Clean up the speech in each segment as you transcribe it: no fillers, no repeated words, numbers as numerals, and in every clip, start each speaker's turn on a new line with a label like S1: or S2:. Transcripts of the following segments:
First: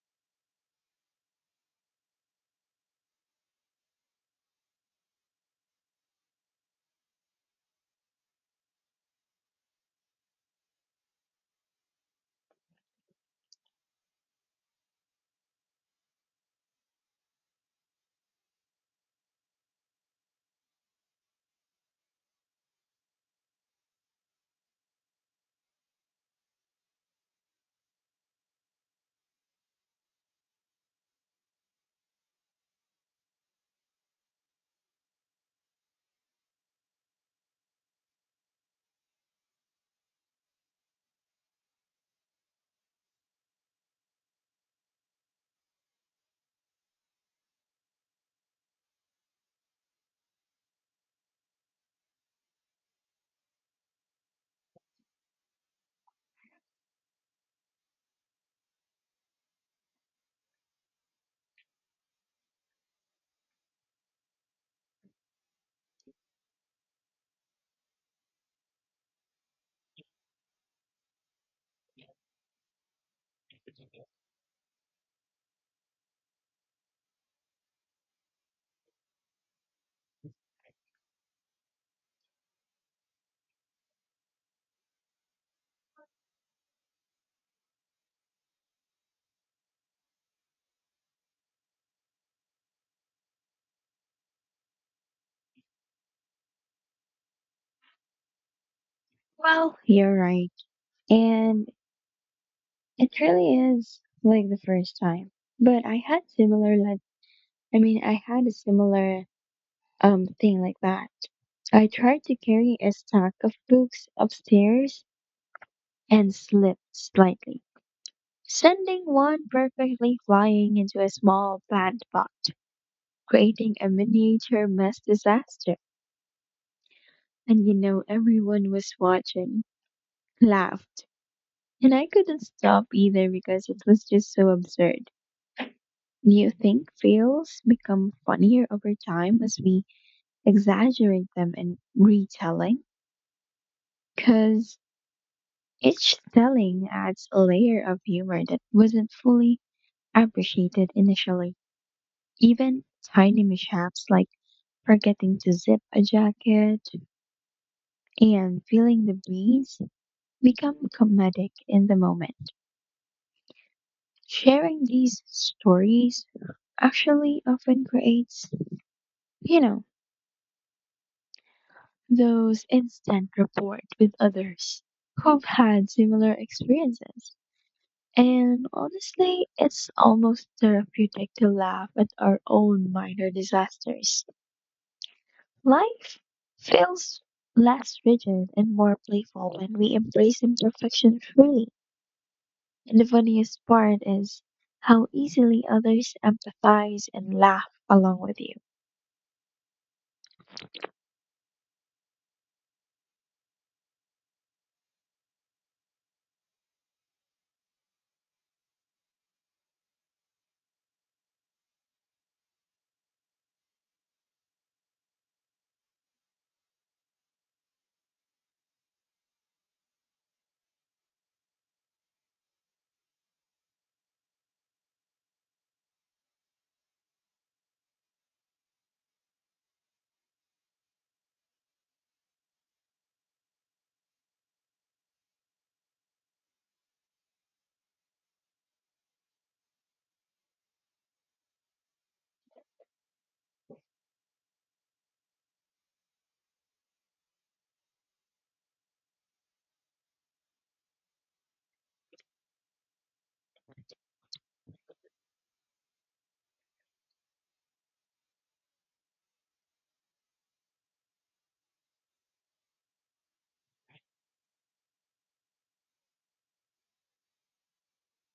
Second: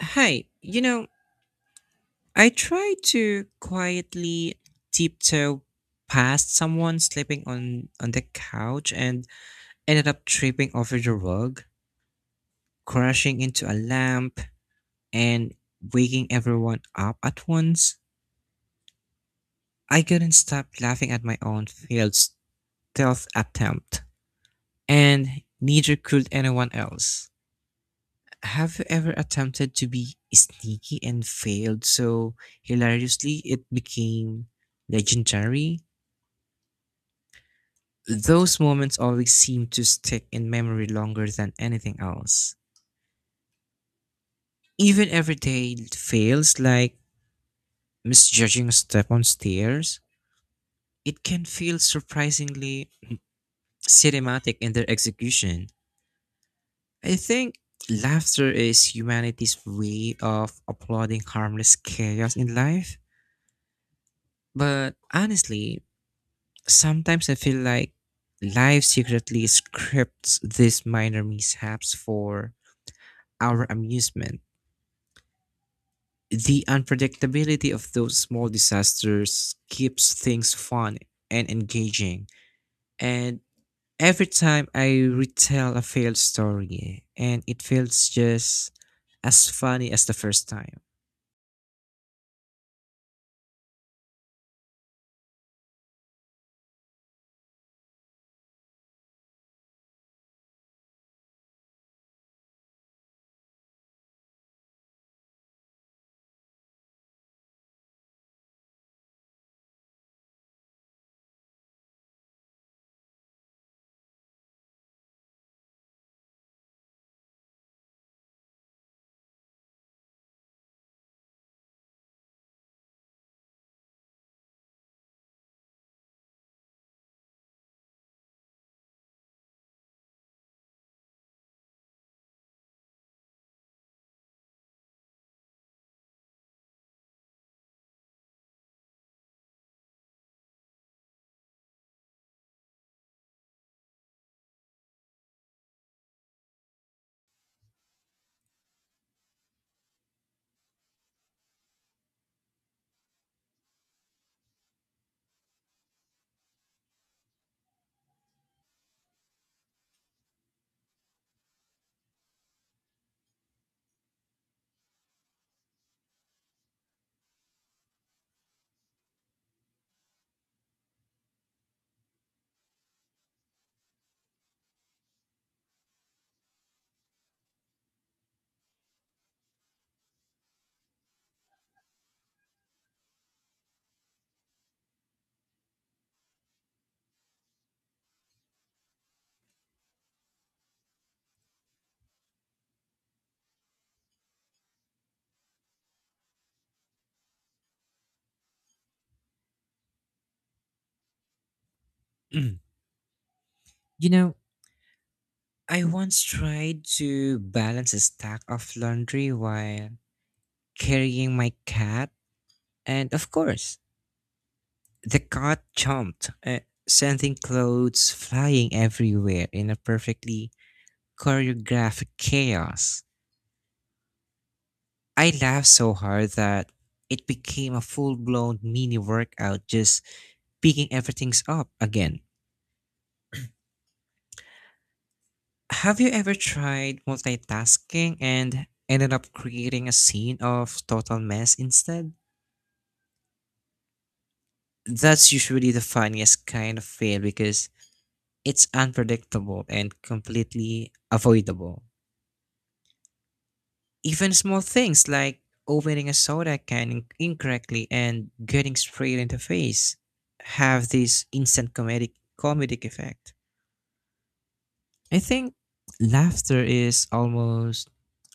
S1: Hi, I tried to quietly tiptoe past someone sleeping on the couch and ended up tripping over the rug, crashing into a lamp and waking everyone up at once. I couldn't stop laughing at my own failed stealth attempt, and neither could anyone else. Have you ever attempted to be sneaky and failed so hilariously it became legendary? Those moments always seem to stick in memory longer than anything else. Even every day fails, like misjudging a step on stairs, it can feel surprisingly cinematic in their execution. I think laughter is humanity's way of applauding harmless chaos in life. But honestly, sometimes I feel like life secretly scripts these minor mishaps for our amusement. The unpredictability of those small disasters keeps things fun and engaging. And every time I retell a failed story, and it feels just as funny as the first time.
S2: Well, you're right. And it really is like the first time. But I had similar like I had a similar thing like that. I tried to carry a stack of books upstairs and slipped slightly, sending one perfectly flying into a small plant pot, creating a miniature mess disaster. And everyone was watching, laughed, and I couldn't stop either because it was just so absurd. Do you think fails become funnier over time as we exaggerate them in retelling? Because each telling adds a layer of humor that wasn't fully appreciated initially. Even tiny mishaps like forgetting to zip a jacket and feeling the breeze become comedic in the moment. Sharing these stories actually often creates, you know, those instant rapport with others who've had similar experiences. And honestly, it's almost therapeutic to laugh at our own minor disasters. Life feels less rigid and more playful when we embrace imperfection freely. And the funniest part is how easily others empathize and laugh along with you.
S1: Mm. you know, I once tried to balance a stack of laundry while carrying my cat, and of course, the cat jumped, sending clothes flying everywhere in a perfectly choreographic chaos. I laughed so hard that it became a full blown mini workout just picking everything's up again. Have you ever tried multitasking and ended up creating a scene of total mess instead? That's usually the funniest kind of fail because it's unpredictable and completely avoidable. Even small things like opening a soda can incorrectly and getting sprayed in the face have this instant comedic effect. I think laughter is almost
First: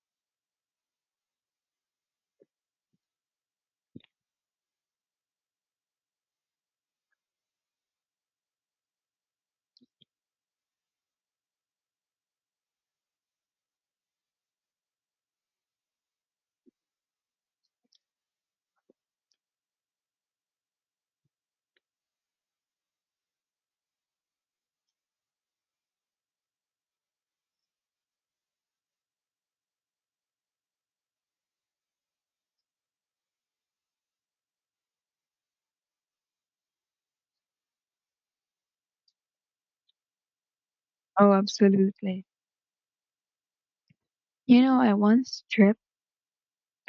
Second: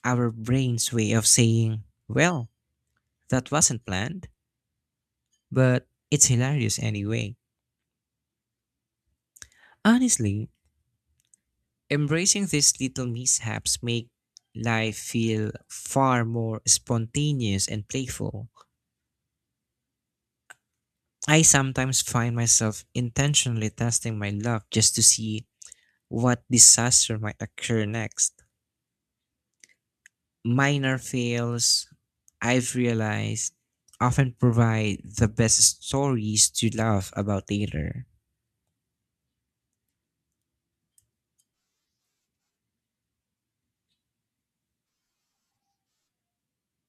S1: our brain's way of saying, well, that wasn't planned, but it's hilarious anyway. Honestly, embracing these little mishaps make life feel far more spontaneous and playful. I sometimes find myself intentionally testing my luck just to see what disaster might occur next. Minor fails, I've realized, often provide the best stories to laugh about later.
S2: Oh, absolutely. You know, I once tripped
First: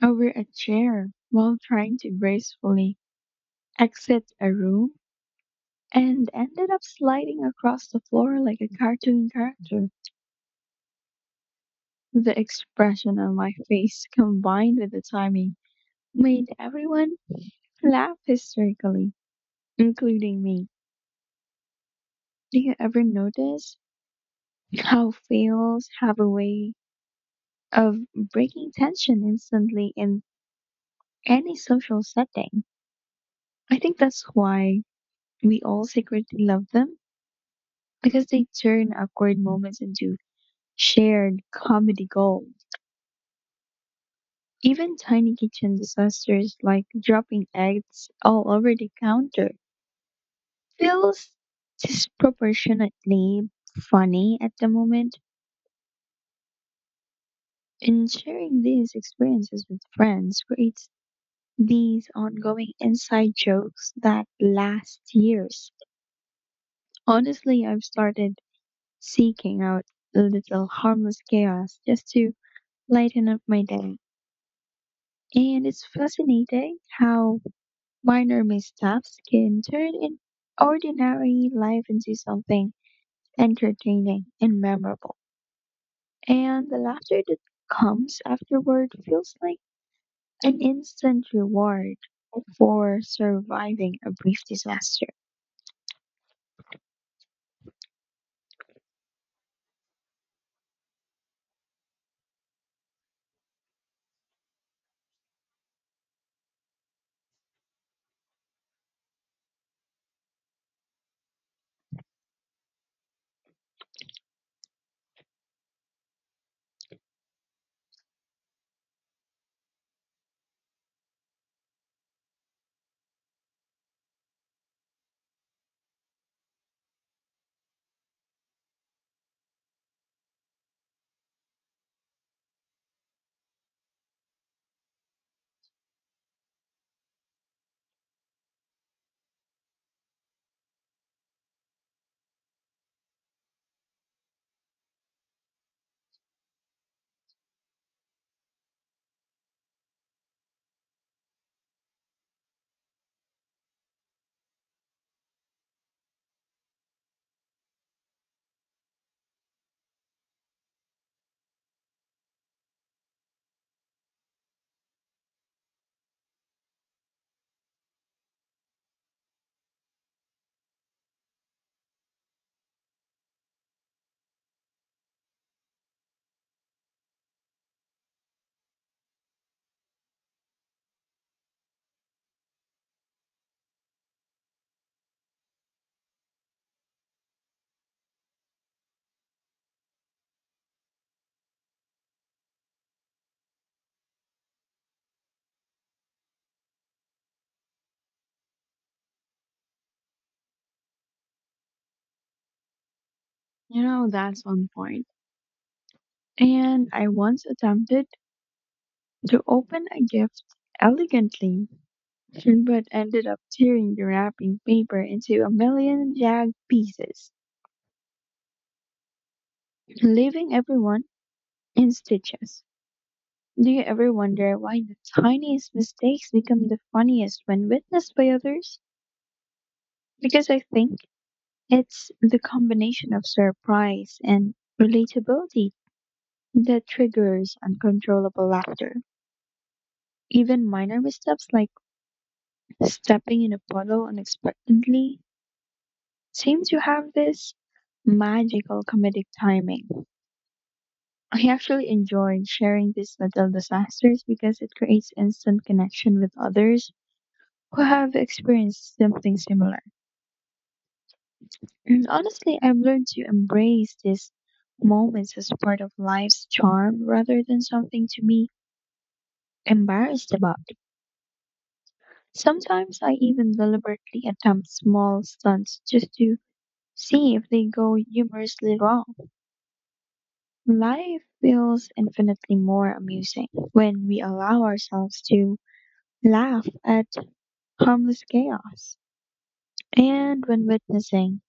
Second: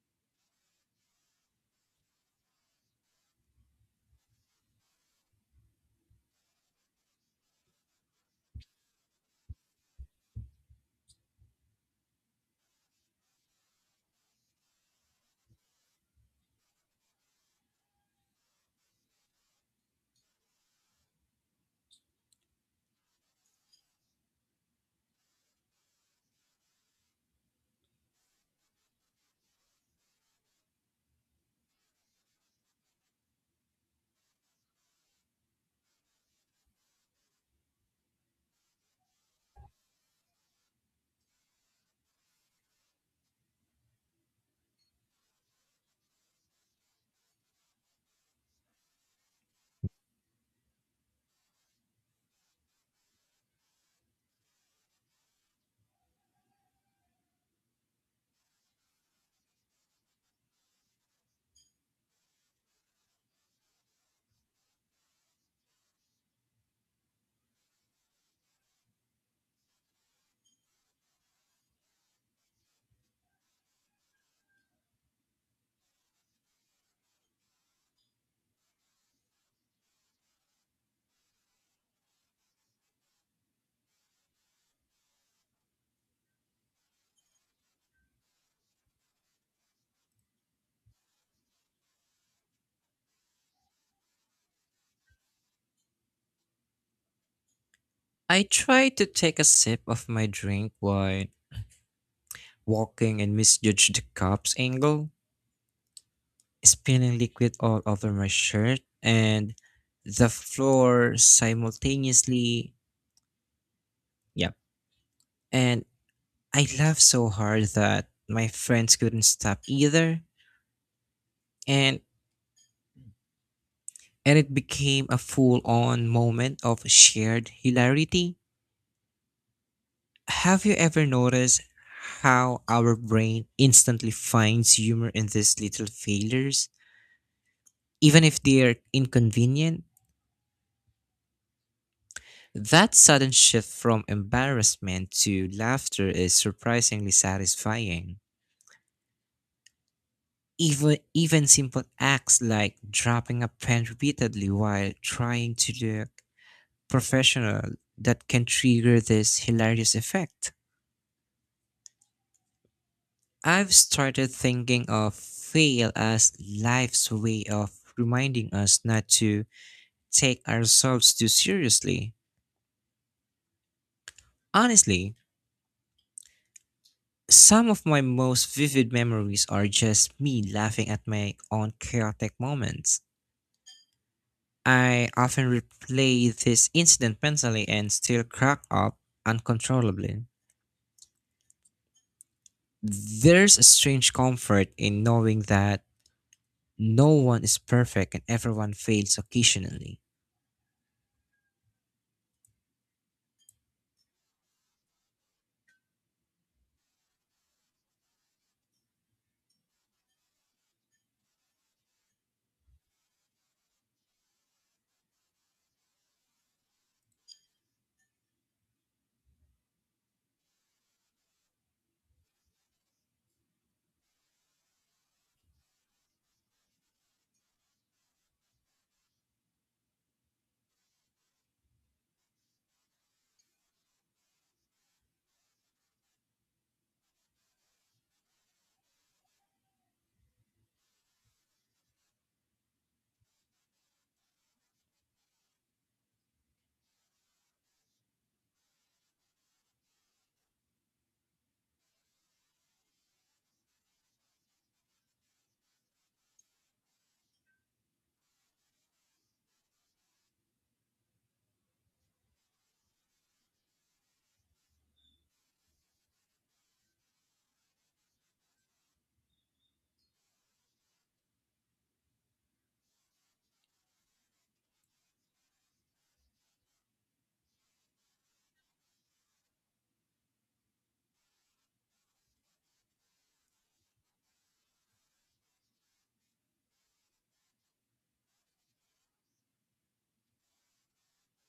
S2: over a chair while trying to gracefully exit a room and ended up sliding across the floor like a cartoon character. The expression on my face combined with the timing made everyone laugh hysterically, including me. Do you ever notice how fails have a way of breaking tension instantly in any social setting? I think that's why we all secretly love them because they turn awkward moments into shared comedy gold. Even tiny kitchen disasters like dropping eggs all over the counter feels disproportionately funny at the moment. And sharing these experiences with friends creates these ongoing inside jokes that last years. Honestly, I've started seeking out a little harmless chaos just to lighten up my day. And it's fascinating how minor missteps can turn an ordinary life into something entertaining and memorable. And the laughter that comes afterward feels like an instant reward for surviving a brief disaster.
S1: I try to take a sip of my drink while walking and misjudge the cup's angle, spilling liquid all over my shirt and the floor simultaneously. Yep. And I laughed so hard that my friends couldn't stop either, and and it became a full-on moment of shared hilarity. Have you ever noticed how our brain instantly finds humor in these little failures, even if they are inconvenient? That sudden shift from embarrassment to laughter is surprisingly satisfying. Even simple acts like dropping a pen repeatedly while trying to do professional that can trigger this hilarious effect. I've started thinking of fail as life's way of reminding us not to take ourselves too seriously. Honestly, some of my most vivid memories are just me laughing at my own chaotic moments. I often replay this incident mentally and still crack up uncontrollably. There's a strange comfort in knowing that no one is perfect and everyone fails occasionally.
S2: You know, that's one point. And I once attempted to open a gift elegantly, but ended up tearing the wrapping paper into a million jagged pieces, leaving everyone in stitches. Do you ever wonder why the tiniest mistakes become the funniest when witnessed by others? Because I think it's the combination of surprise and relatability that triggers uncontrollable laughter. Even minor missteps like stepping in Apollo unexpectedly seems to have this magical comedic timing. I actually enjoyed sharing these little disasters because it creates instant connection with others who have experienced something similar. And honestly, I've learned to embrace these moments as part of life's charm rather than something to be embarrassed about. Sometimes I even deliberately attempt small stunts just to see if they go humorously wrong. Life feels infinitely more amusing when we allow ourselves to laugh at harmless chaos. And when witnessing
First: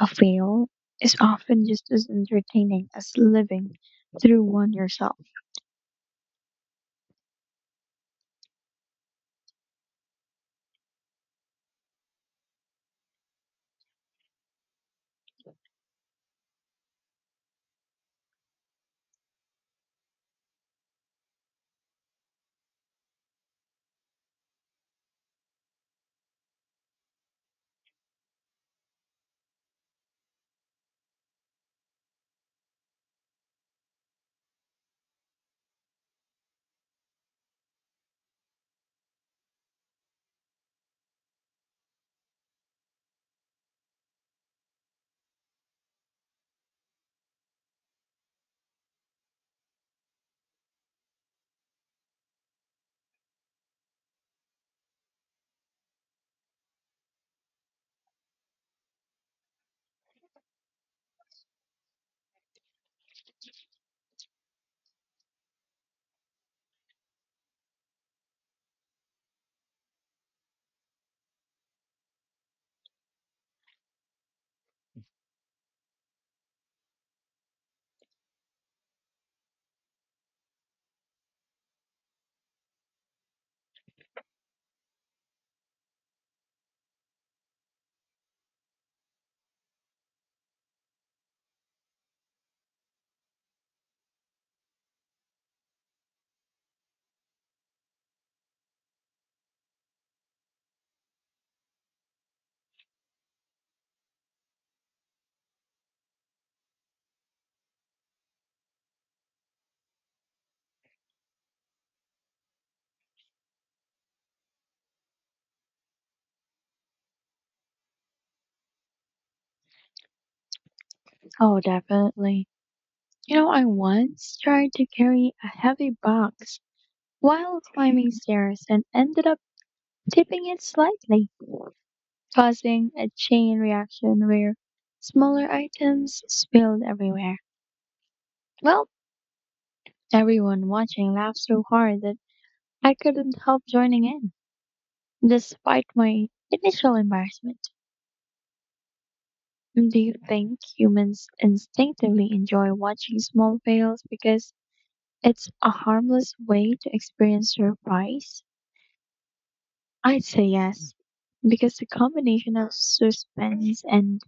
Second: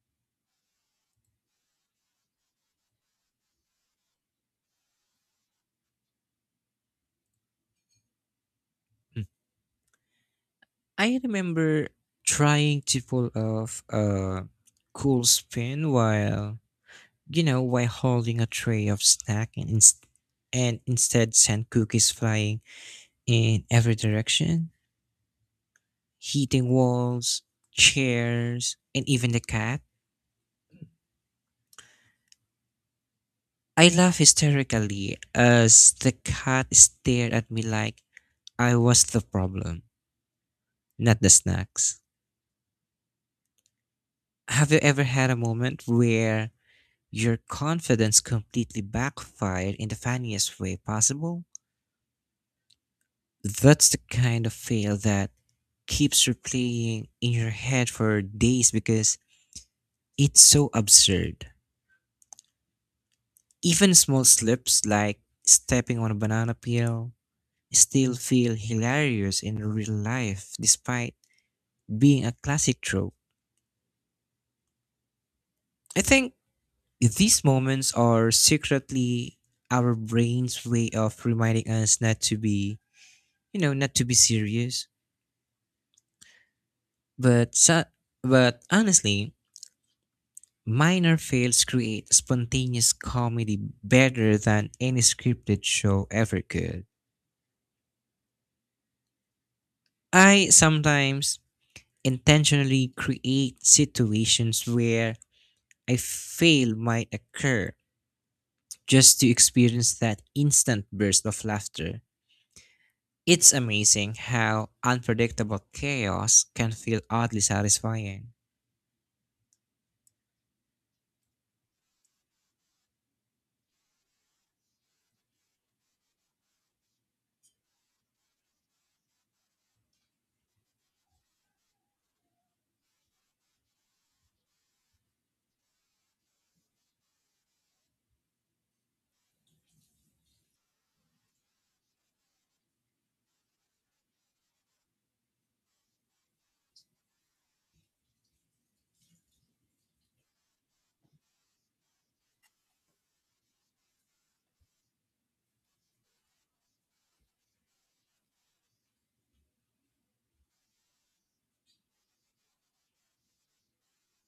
S2: a fail is often just as entertaining as living through one yourself.
S1: Mm. I remember trying to pull off a cool spin while holding a tray of snack and instead sent cookies flying in every direction, hitting walls, chairs, and even the cat. I laughed hysterically as the cat stared at me like I was the problem, not the snacks. Have you ever had a moment where your confidence completely backfired in the funniest way possible? That's the kind of fail that keeps replaying in your head for days because it's so absurd. Even small slips like stepping on a banana peel still feel hilarious in real life despite being a classic trope. I think these moments are secretly our brain's way of reminding us not to be, you know, not to be serious. But so, but honestly, minor fails create spontaneous comedy better than any scripted show ever could. I sometimes intentionally create situations where a fail might occur just to experience that instant burst of laughter. It's amazing how unpredictable chaos can feel oddly satisfying.
S2: Oh, definitely. You know, I once tried to carry a heavy box while climbing stairs and ended up tipping it slightly, causing a chain reaction where smaller items spilled everywhere. Well, everyone watching laughed so hard that I couldn't help joining in, despite my initial embarrassment. Do you think humans instinctively enjoy watching small fails because it's a harmless way to experience surprise? I'd say yes, because the combination of suspense and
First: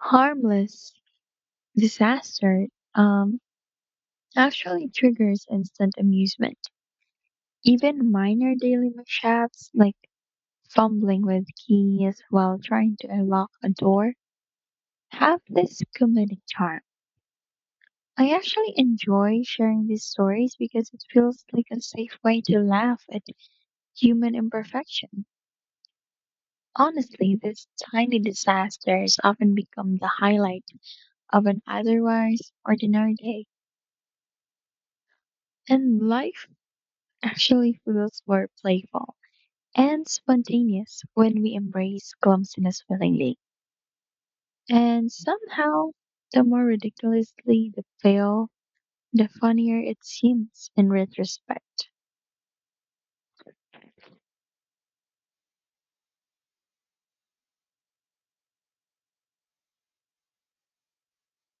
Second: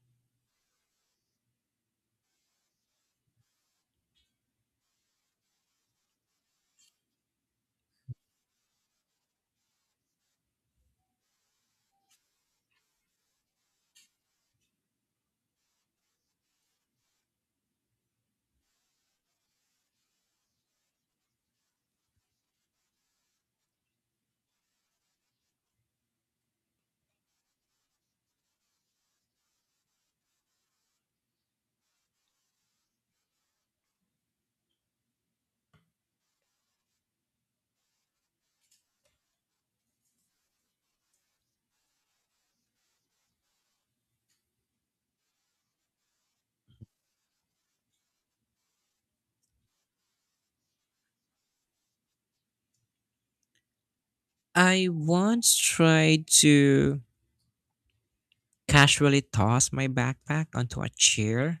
S2: harmless disaster um, actually triggers instant amusement. Even minor daily mishaps like fumbling with keys while trying to unlock a door, have this comedic charm. I actually enjoy sharing these stories because it feels like a safe way to laugh at human imperfection. Honestly, these tiny disasters often become the highlight of an otherwise ordinary day, and life actually feels more playful and spontaneous when we embrace clumsiness willingly. And somehow, the more ridiculously the fail, the funnier it seems in retrospect.
S1: I once tried to casually toss my backpack onto a chair,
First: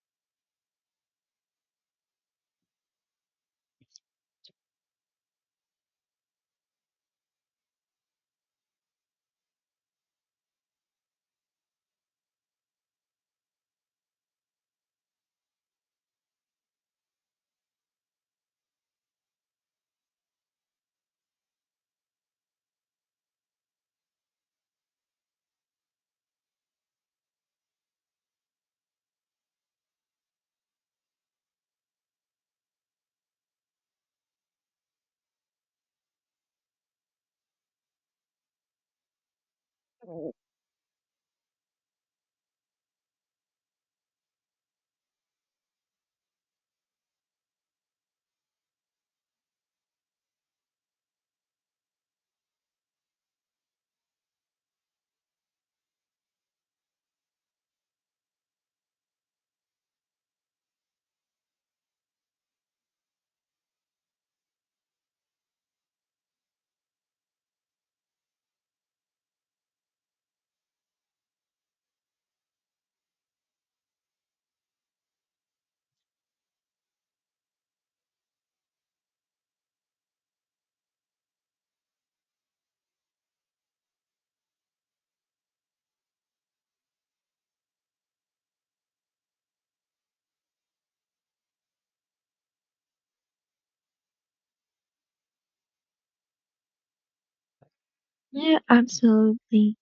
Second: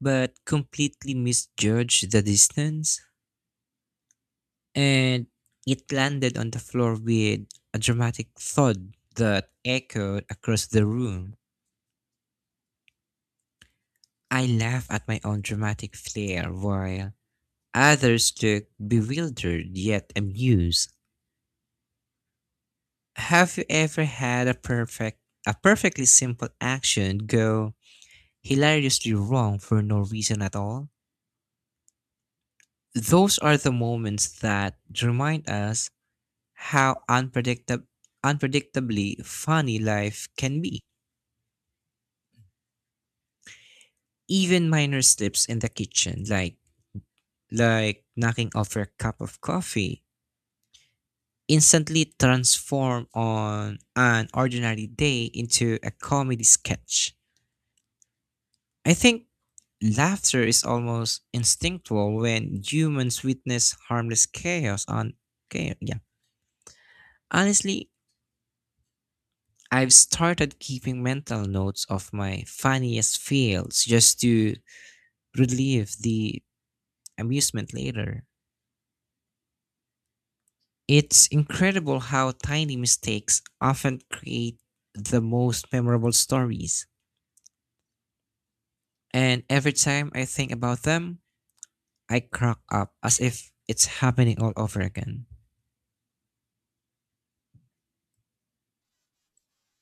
S1: but completely misjudged the distance, and it landed on the floor with a dramatic thud that echoed across the room. I laughed at my own dramatic flair while others looked bewildered yet amused. Have you ever had a perfectly simple action go hilariously wrong for no reason at all? Those are the moments that remind us how unpredictable unpredictably funny life can be. Even minor slips in the kitchen like knocking over a cup of coffee instantly transform on an ordinary day into a comedy sketch. I think laughter is almost instinctual when humans witness harmless chaos on chaos. Yeah. Honestly, I've started keeping mental notes of my funniest fails just to relieve the amusement later. It's incredible how tiny mistakes often create the most memorable stories. And every time I think about them, I crack up as if it's happening all over again.
S2: Yeah, absolutely.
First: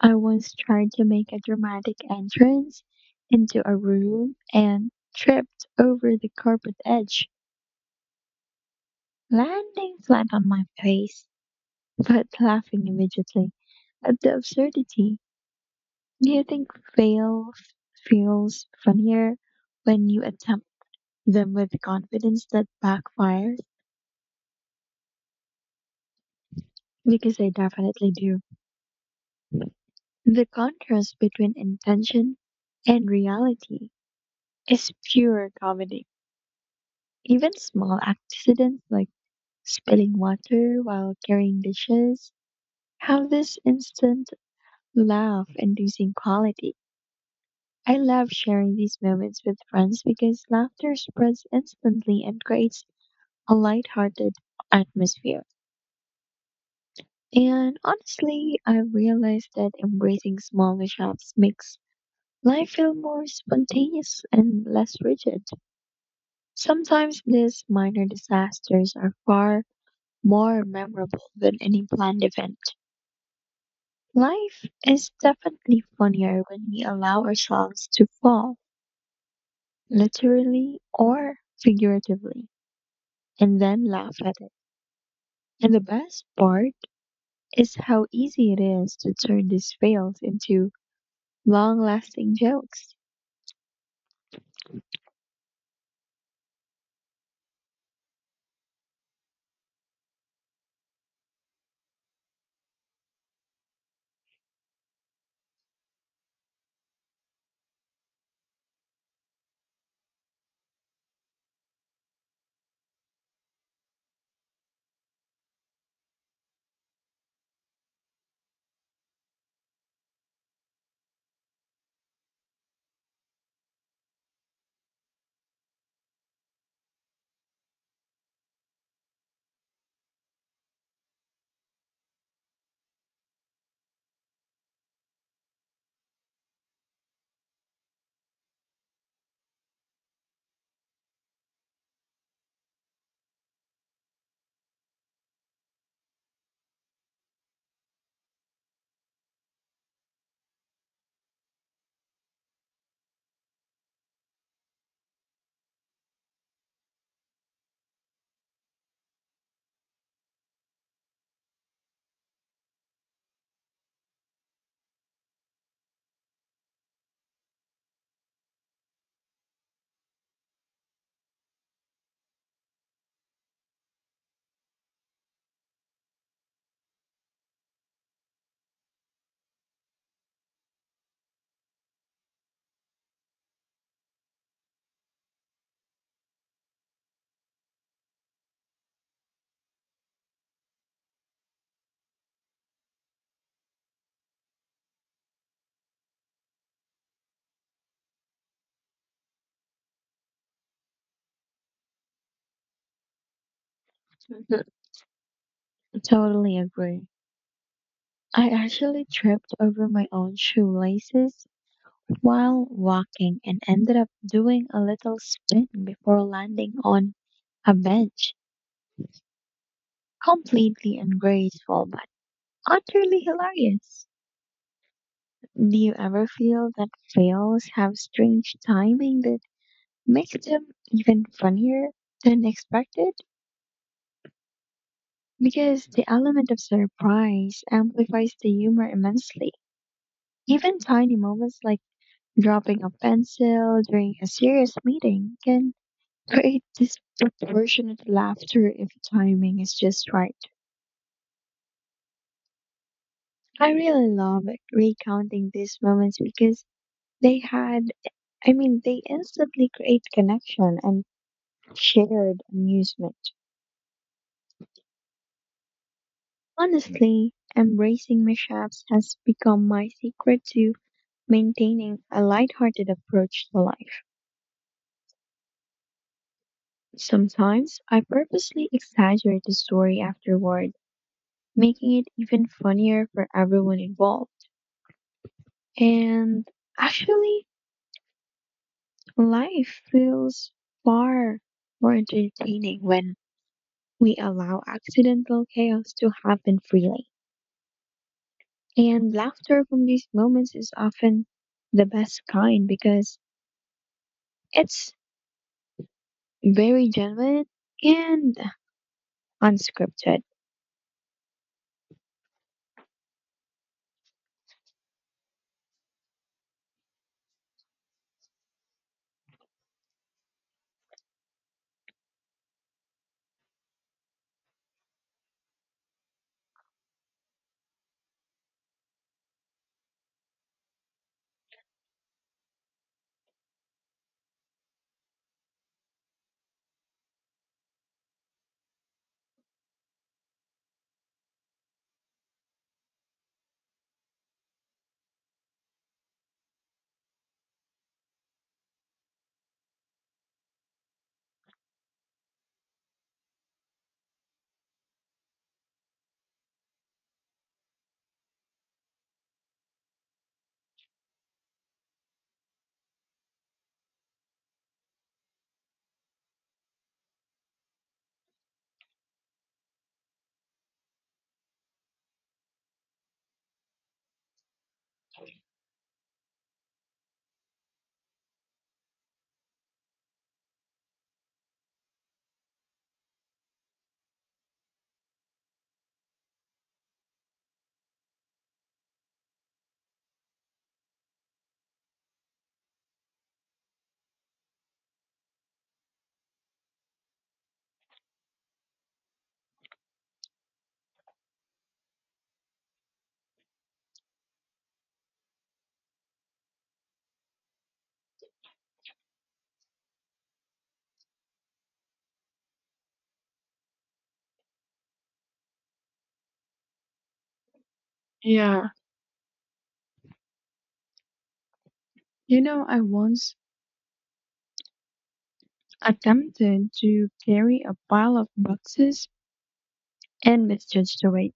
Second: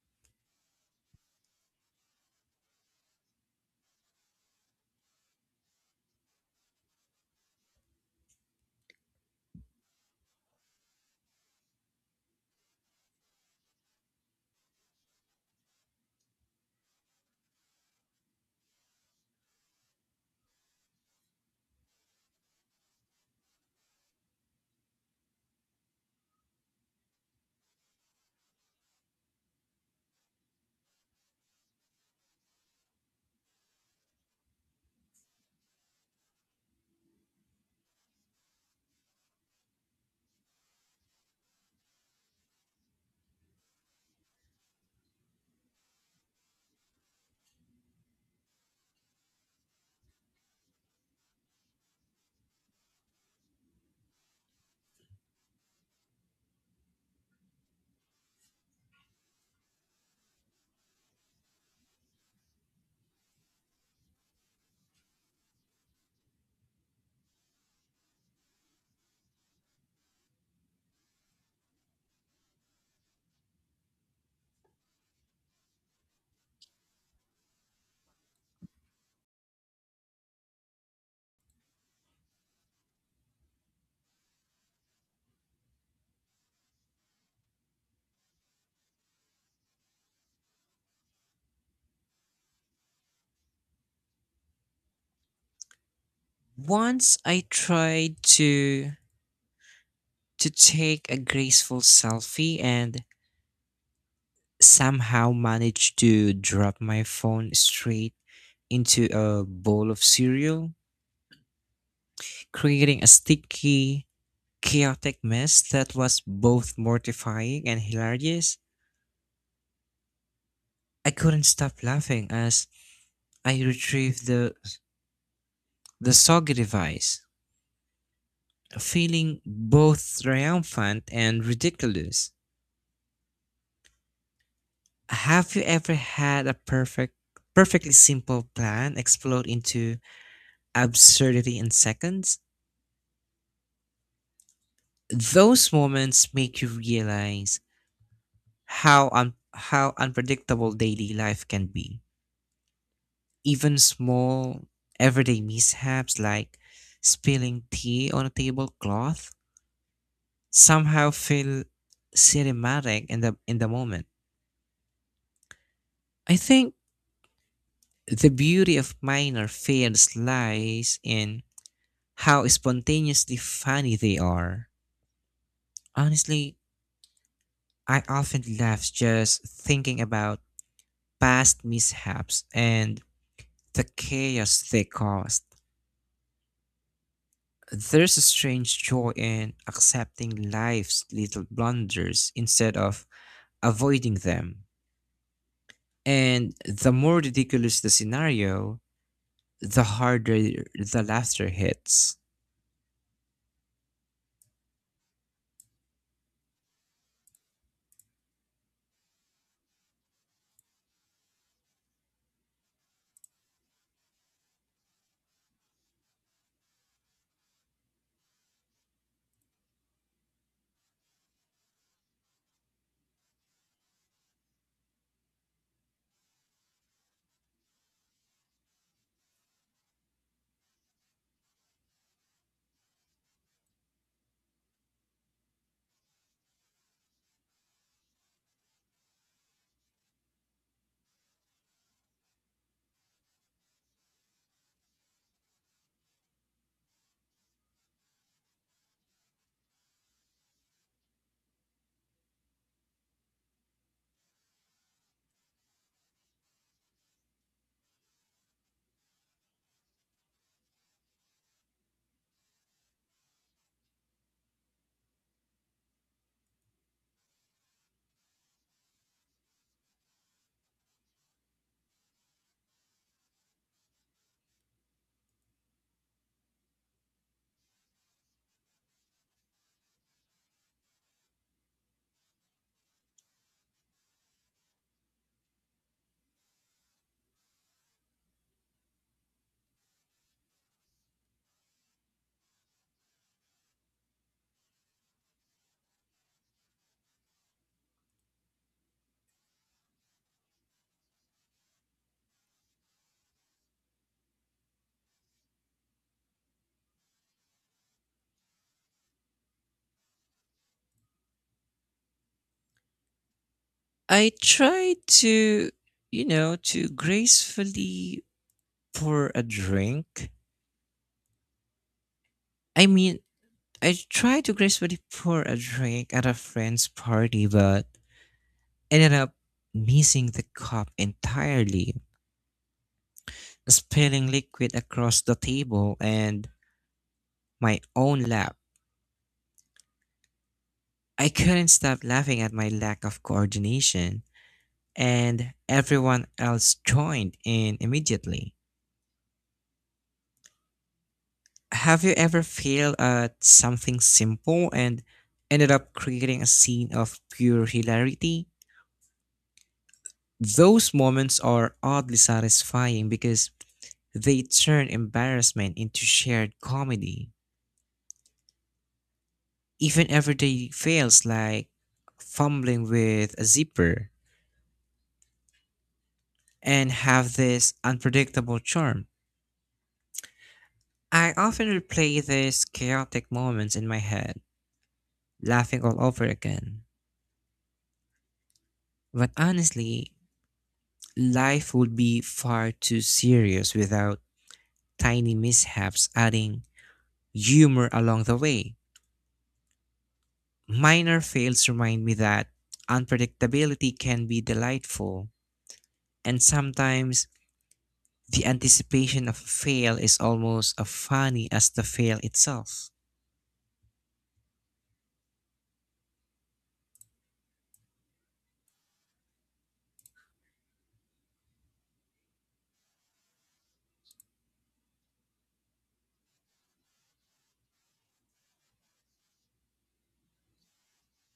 S2: I once tried to make a dramatic entrance into a room and tripped over the carpet edge, landing flat on my face, but laughing immediately at the absurdity. Do you think fail f- feels funnier when you attempt them with confidence that backfires? Because I definitely do. The contrast between intention and reality is pure comedy. Even small accidents like spilling water while carrying dishes have this instant laugh inducing quality. I love sharing these moments with friends because laughter spreads instantly and creates a lighthearted atmosphere. And honestly, I've realized that embracing small mishaps makes life felt more spontaneous and less rigid. Sometimes these minor disasters are far more memorable than any planned event. Life is definitely funnier when we allow ourselves to fall, literally or figuratively, and then laugh at it. And the best part is how easy it is to turn these fails into long lasting jokes.
S1: Once I tried to take a graceful selfie and somehow managed to drop my phone straight into a bowl of cereal, creating a sticky, chaotic mess that was both mortifying and hilarious. I couldn't stop laughing as I retrieved the soggy device, feeling both triumphant and ridiculous. Have you ever had perfectly simple plan explode into absurdity in seconds, those moments make you realize how unpredictable daily life can be. Even small everyday mishaps like spilling tea on a tablecloth somehow feel cinematic in the moment. I think the beauty of minor fails lies in how spontaneously funny they are. Honestly, I often laugh just thinking about past mishaps and the chaos they caused. There's a strange joy in accepting life's little blunders instead of avoiding them. And the more ridiculous the scenario, the harder the laughter hits.
S2: Totally agree. I actually tripped over my own shoelaces while walking and ended up doing a little spin before landing on a bench. Completely ungraceful, but utterly hilarious. Do you ever feel that fails have strange timing that makes them even funnier than expected? Because the element of surprise amplifies the humor immensely. Even tiny moments like dropping a pencil during a serious meeting can create disproportionate laughter if timing is just right. I really love recounting these moments because they they instantly create connection and shared amusement. Honestly, embracing mishaps has become my secret to maintaining a lighthearted approach to life. Sometimes I purposely exaggerate the story afterward making it even funnier for everyone involved. And actually, life feels far more entertaining when we allow accidental chaos to happen freely. And laughter from these moments is often the best kind because it's very genuine and unscripted.
S1: I try to, to gracefully pour a drink. I mean, I try to gracefully pour a drink at a friend's party, but ended up missing the cup entirely, spilling liquid across the table and my own lap. I couldn't stop laughing at my lack of coordination, and everyone else joined in immediately. Have you ever failed at something simple and ended up creating a scene of pure hilarity? Those moments are oddly satisfying because they turn embarrassment into shared comedy. Even everyday fails like fumbling with a zipper and have this unpredictable charm. I often replay these chaotic moments in my head, laughing all over again. But honestly, life would be far too serious without tiny mishaps adding humor along the way. Minor fails remind me that unpredictability can be delightful and sometimes the anticipation of a fail is almost as funny as the fail itself.
S2: Yeah, you know, I once attempted to carry a pile of boxes and misjudged the weight,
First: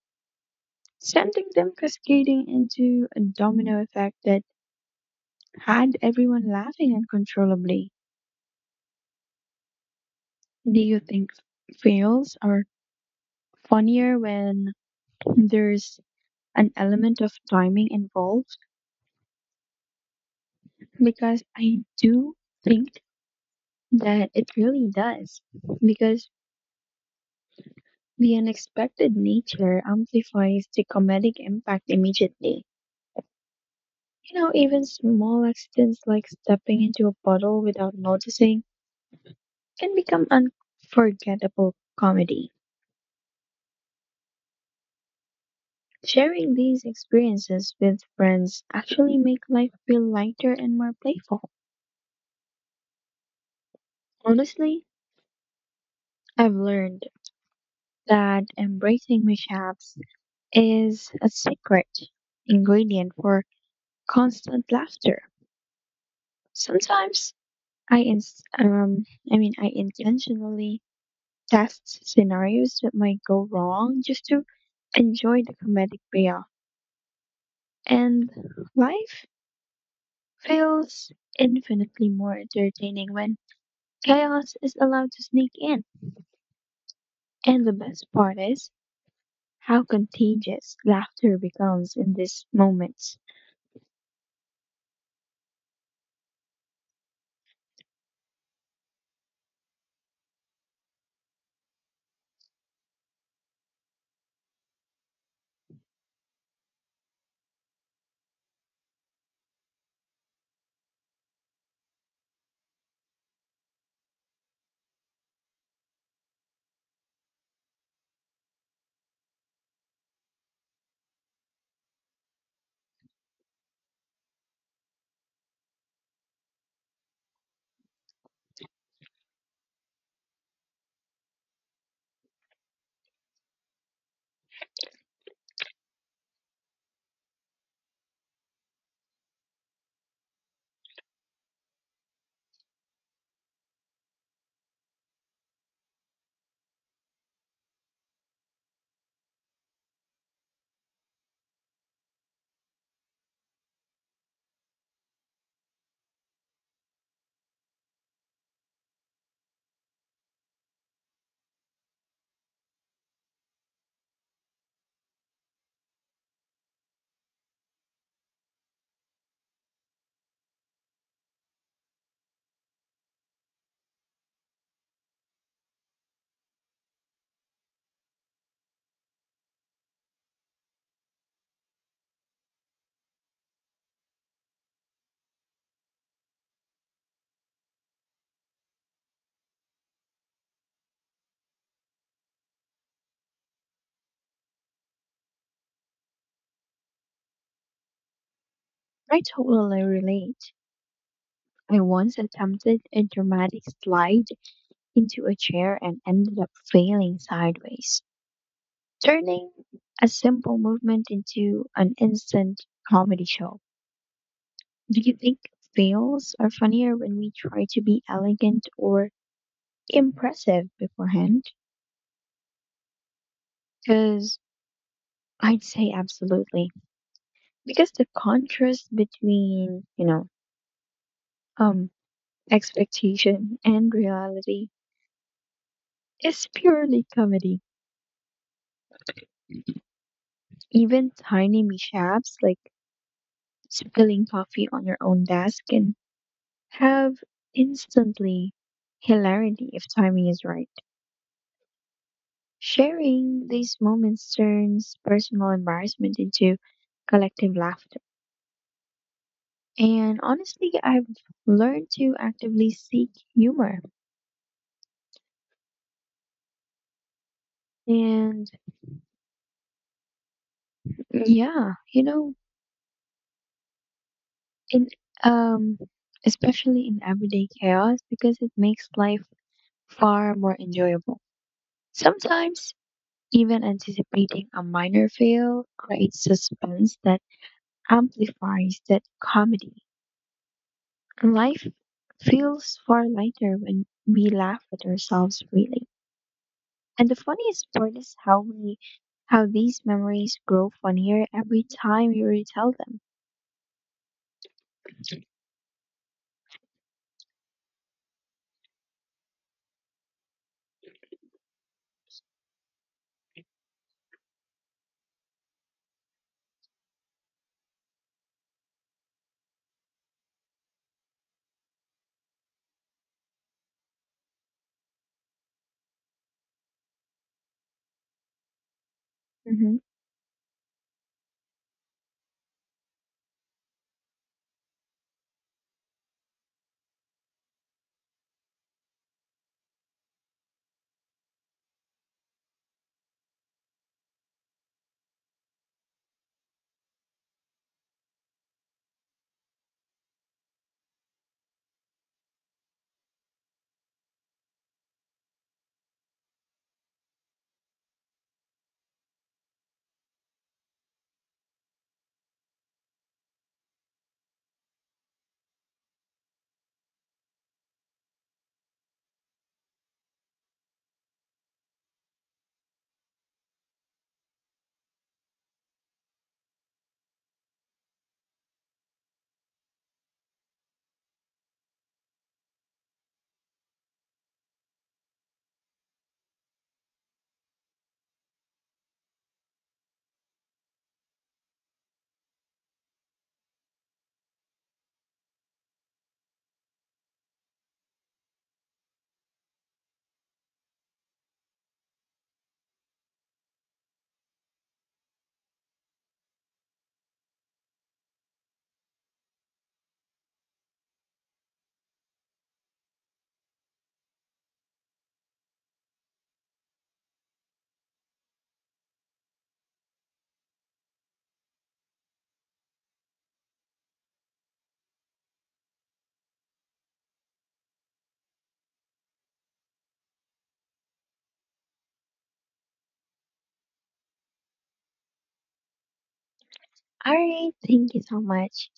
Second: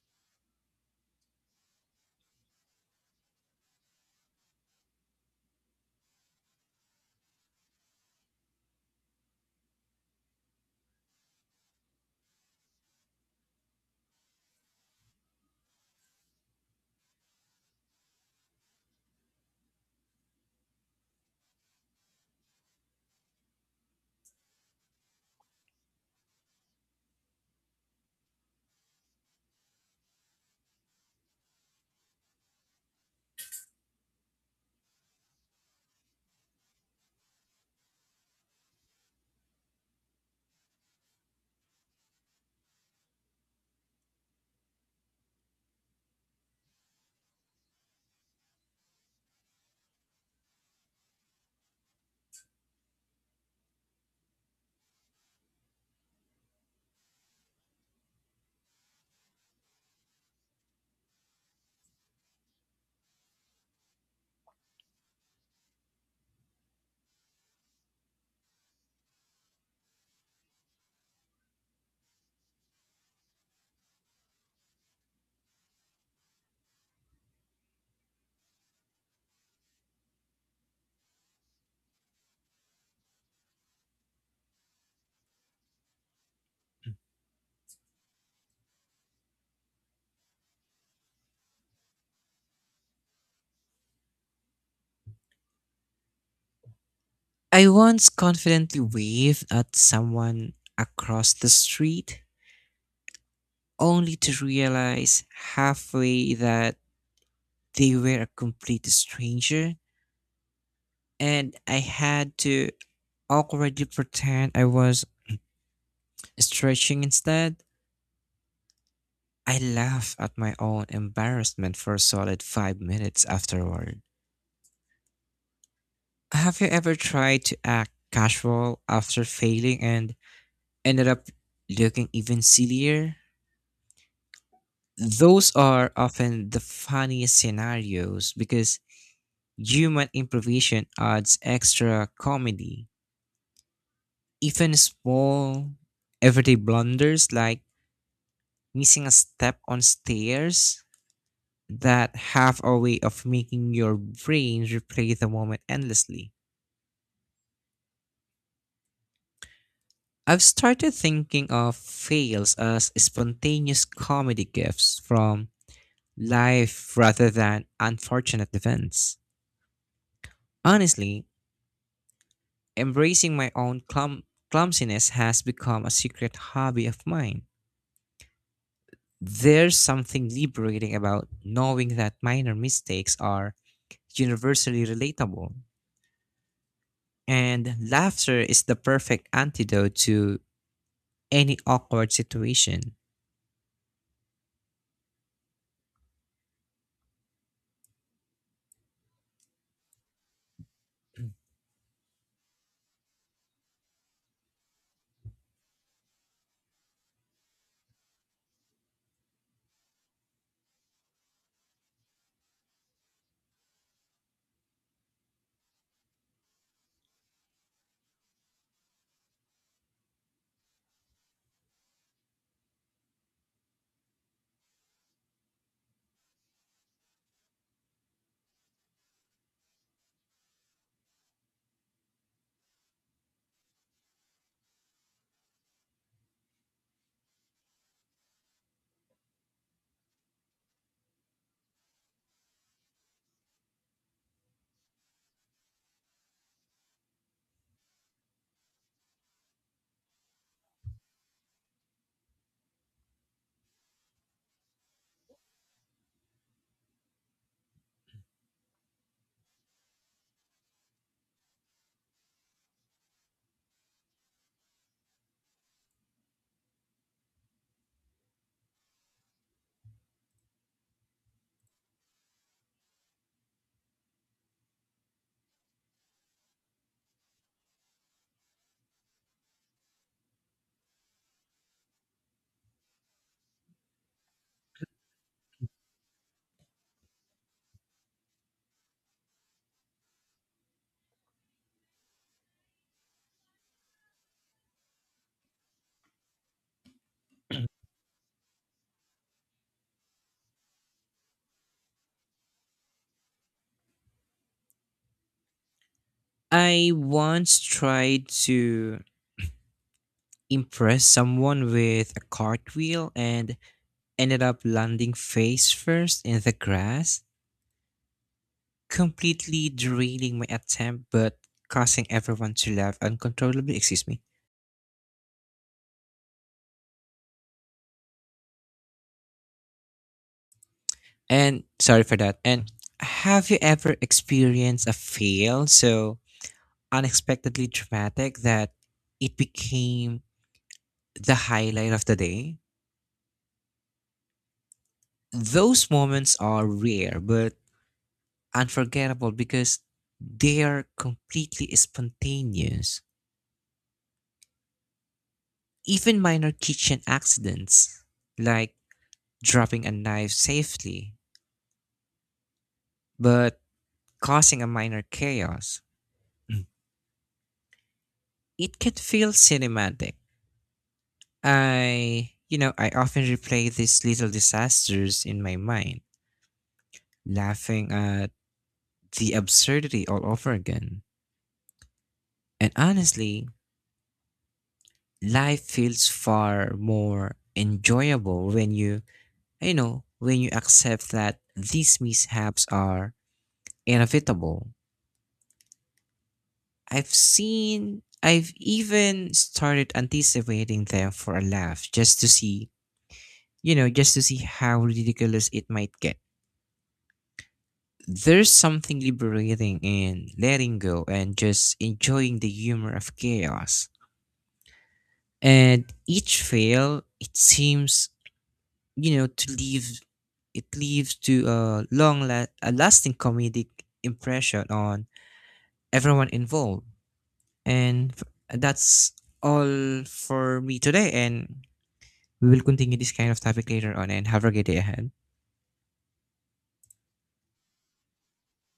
S2: sending them cascading into a domino effect that had everyone laughing uncontrollably. Do you think fails are funnier when there's an element of timing involved? Because I do think that it really does. Because the unexpected nature amplifies the comedic impact immediately. You know, even small accidents like stepping into a puddle without noticing can become unforgettable comedy. Sharing these experiences with friends actually make life feel lighter and more playful. Honestly, I've learned that embracing mishaps is a secret ingredient for constant laughter. Sometimes I ins- I mean I intentionally test scenarios that might go wrong just to enjoy the comedic payoff. And life feels infinitely more entertaining when chaos is allowed to sneak in. And the best part is how contagious laughter becomes in these moments.
S1: I once confidently waved at someone across the street only to realize halfway that they were a complete stranger and I had to awkwardly pretend I was stretching instead. I laughed at my own embarrassment for a solid 5 minutes afterward. Have you ever tried to act casual after failing and ended up looking even sillier? Those are often the funniest scenarios because human improvisation adds extra comedy. Even small, everyday blunders like missing a step on stairs that have a way of making your brain replay the moment endlessly. I've started thinking of fails as spontaneous comedy gifts from life rather than unfortunate events. Honestly, embracing my own clumsiness has become a secret hobby of mine. There's something liberating about knowing that minor mistakes are universally relatable, and laughter is the perfect antidote to any awkward situation.
S2: I totally relate. I once attempted a dramatic slide into a chair and ended up failing sideways, turning a simple movement into an instant comedy show. Do you think fails are funnier when we try to be elegant or impressive beforehand? Because I'd say absolutely. Because the contrast between, um, expectation and reality is purely comedy. Even tiny mishaps like spilling coffee on your own desk can have instantly hilarity if timing is right. Sharing these moments turns personal embarrassment into collective laughter. And honestly, I've learned to actively seek humor and yeah, you know, in um especially in everyday chaos because it makes life far more enjoyable. Sometimes even anticipating a minor fail creates suspense that amplifies that comedy. Life feels far lighter when we laugh at ourselves freely. And the funniest part is how these memories grow funnier every time you retell them.
S1: I once tried to impress someone with a cartwheel and ended up landing face first in the grass, completely derailing my attempt but causing everyone to laugh uncontrollably. Excuse me.
S2: Mm-hmm.
S1: And sorry for that. And have you ever experienced a fail so unexpectedly dramatic that it became the highlight of the day? Those moments are rare but unforgettable because they are completely spontaneous. Even minor kitchen accidents like dropping a knife safely, but causing a minor chaos. It can feel cinematic. I often replay these little disasters in my mind, laughing at the absurdity all over again. And honestly, life feels far more enjoyable when you accept that these mishaps are inevitable. I've even started anticipating them for a laugh just to see just to see how ridiculous it might get. There's something liberating in letting go and just enjoying the humor of chaos. And each fail, it seems, you know, to leave it leaves to a a lasting comedic impression on everyone involved. And that's all for me today and we will continue this kind of topic later on and have a great day ahead.
S2: All right, thank you so much.